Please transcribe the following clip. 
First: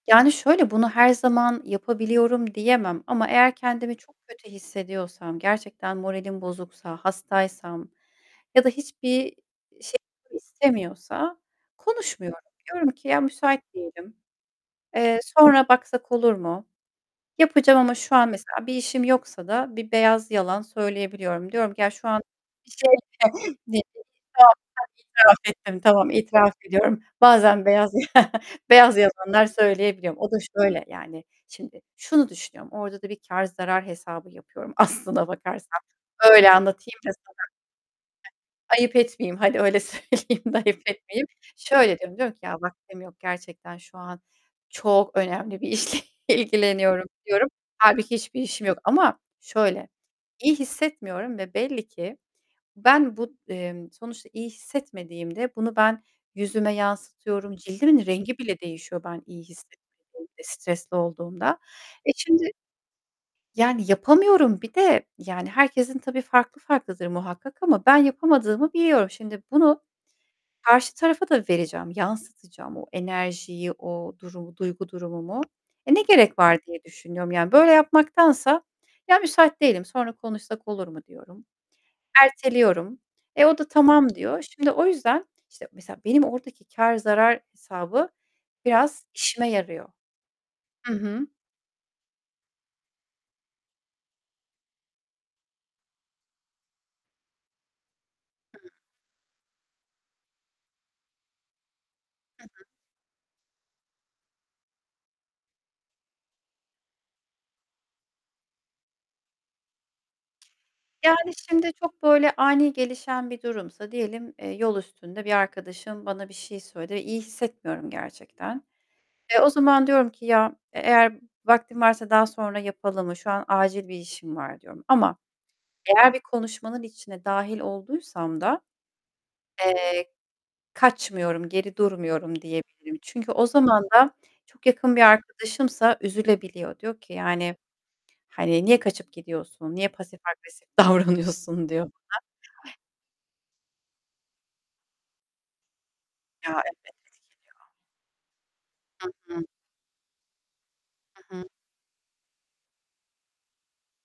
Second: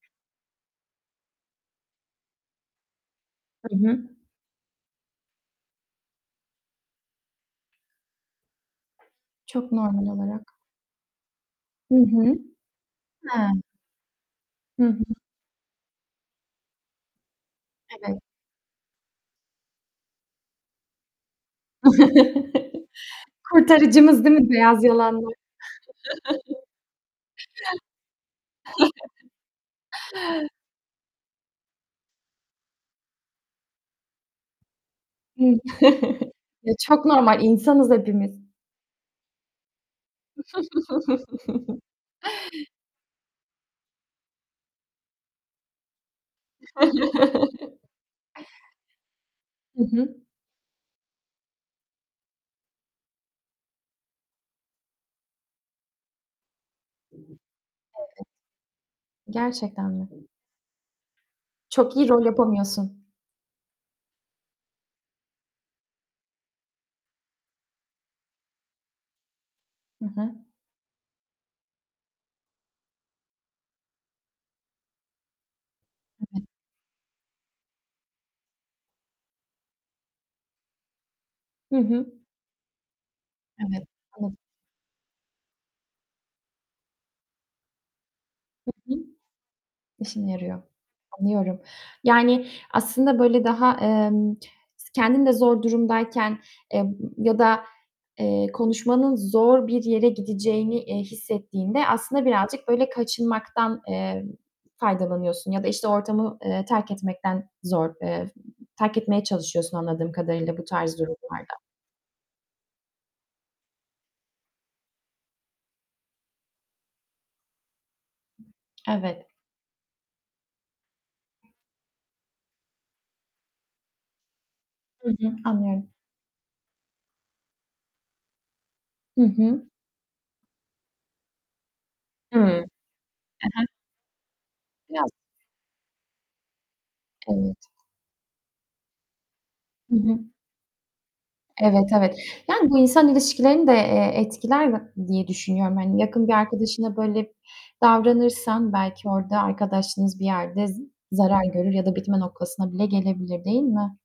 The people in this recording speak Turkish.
Yani şöyle bunu her zaman yapabiliyorum diyemem ama eğer Hı kendimi hı. çok kötü hissediyorsam, gerçekten moralim bozuksa, hastaysam ya da hiçbir Çok şey normal olarak. istemiyorsa Hı hı. konuşmuyorum. Diyorum ki, "Ya müsait He. değilim. Hı hı. Eee, sonra baksak olur mu?" Yapacağım ama şu Evet. an mesela bir işim yoksa da bir beyaz yalan söyleyebiliyorum. Diyorum ki ya şu an şey [unintelligible] Kurtarıcımız, değil mi, itiraf beyaz yalanlar? ettim, tamam itiraf ediyorum. Bazen beyaz, beyaz yalanlar söyleyebiliyorum. O da şöyle yani, şimdi şunu düşünüyorum. Orada da bir kâr zarar hesabı yapıyorum aslına Hı. bakarsan. Öyle Ya anlatayım çok da sana. normal, insanız hepimiz. Ayıp etmeyeyim. Hadi öyle söyleyeyim de ayıp etmeyeyim. Şöyle diyorum, diyorum ki "Ya vaktim yok, gerçekten şu an çok önemli bir işle ilgileniyorum." diyorum. Hâlbuki hiçbir işim yok ama Hı şöyle, hı. iyi hissetmiyorum ve belli ki ben bu, emm, sonuçta iyi hissetmediğimde bunu ben yüzüme yansıtıyorum, cildimin rengi bile değişiyor ben Evet. iyi Gerçekten mi? hissetmediğimde, stresli olduğumda. Çok iyi Eee, rol şimdi yapamıyorsun. ...yani yapamıyorum bir de yani, herkesin tabii farklı farklıdır muhakkak ama ben yapamadığımı biliyorum. Şimdi bunu Hı hı. karşı tarafa da vereceğim, yansıtacağım o enerjiyi, o durumu, duygu durumumu. Eee, ne gerek [unintelligible] var diye düşünüyorum. Yani böyle yapmaktansa "Ya müsait değilim, sonra konuşsak olur mu?" diyorum. Hı hı. Erteliyorum. Eee, o da Evet. tamam [unintelligible] diyor. Şimdi o yüzden işte mesela benim oradaki kâr zarar hesabı Hı hı. biraz işime yarıyor. İşine yarıyor. Hı hı. Anlıyorum. Yani aslında böyle daha, emm, kendin de zor durumdayken, eee, ya da, eee, [unintelligible] konuşmanın zor bir yere gideceğini, eee, hissettiğinde aslında Hı hı. birazcık böyle kaçınmaktan, eee, faydalanıyorsun ya da işte ortamı, eee, terk etmekten zor, eee, terk etmeye çalışıyorsun anladığım kadarıyla bu tarz Yani durumlarda. şimdi çok böyle ani gelişen bir durumsa diyelim, eee, yol üstünde bir arkadaşım bana bir şey söyledi ve iyi hissetmiyorum gerçekten. Evet. Eee, o zaman diyorum ki "Ya e eğer vaktim varsa daha sonra yapalım mı? Şu an acil bir işim var." diyorum Hı ama hı. Anlıyorum. eğer bir konuşmanın içine dâhil olduysam da, Hı hı. eee, kaçmıyorum, geri Hıı. durmuyorum Hı diyebilirim. Çünkü o hı. zaman da çok yakın bir Biraz. arkadaşımsa üzülebiliyor. Diyor ki Evet. yani, hani "Niye kaçıp gidiyorsun? Niye Hı pasif hı. agresif davranıyorsun." diyor Evet, bana. evet. [unintelligible] Yani bu insan ilişkilerini de, eee, etkiler [unintelligible] diye düşünüyorum. Hani yakın bir Ya. Evet. arkadaşına böyle [unintelligible] davranırsan, belki Hı orada hı. arkadaşlığınız bir yerde za Hı zarar hı. görür ya da bitme noktasına bile gelebilir, değil mi?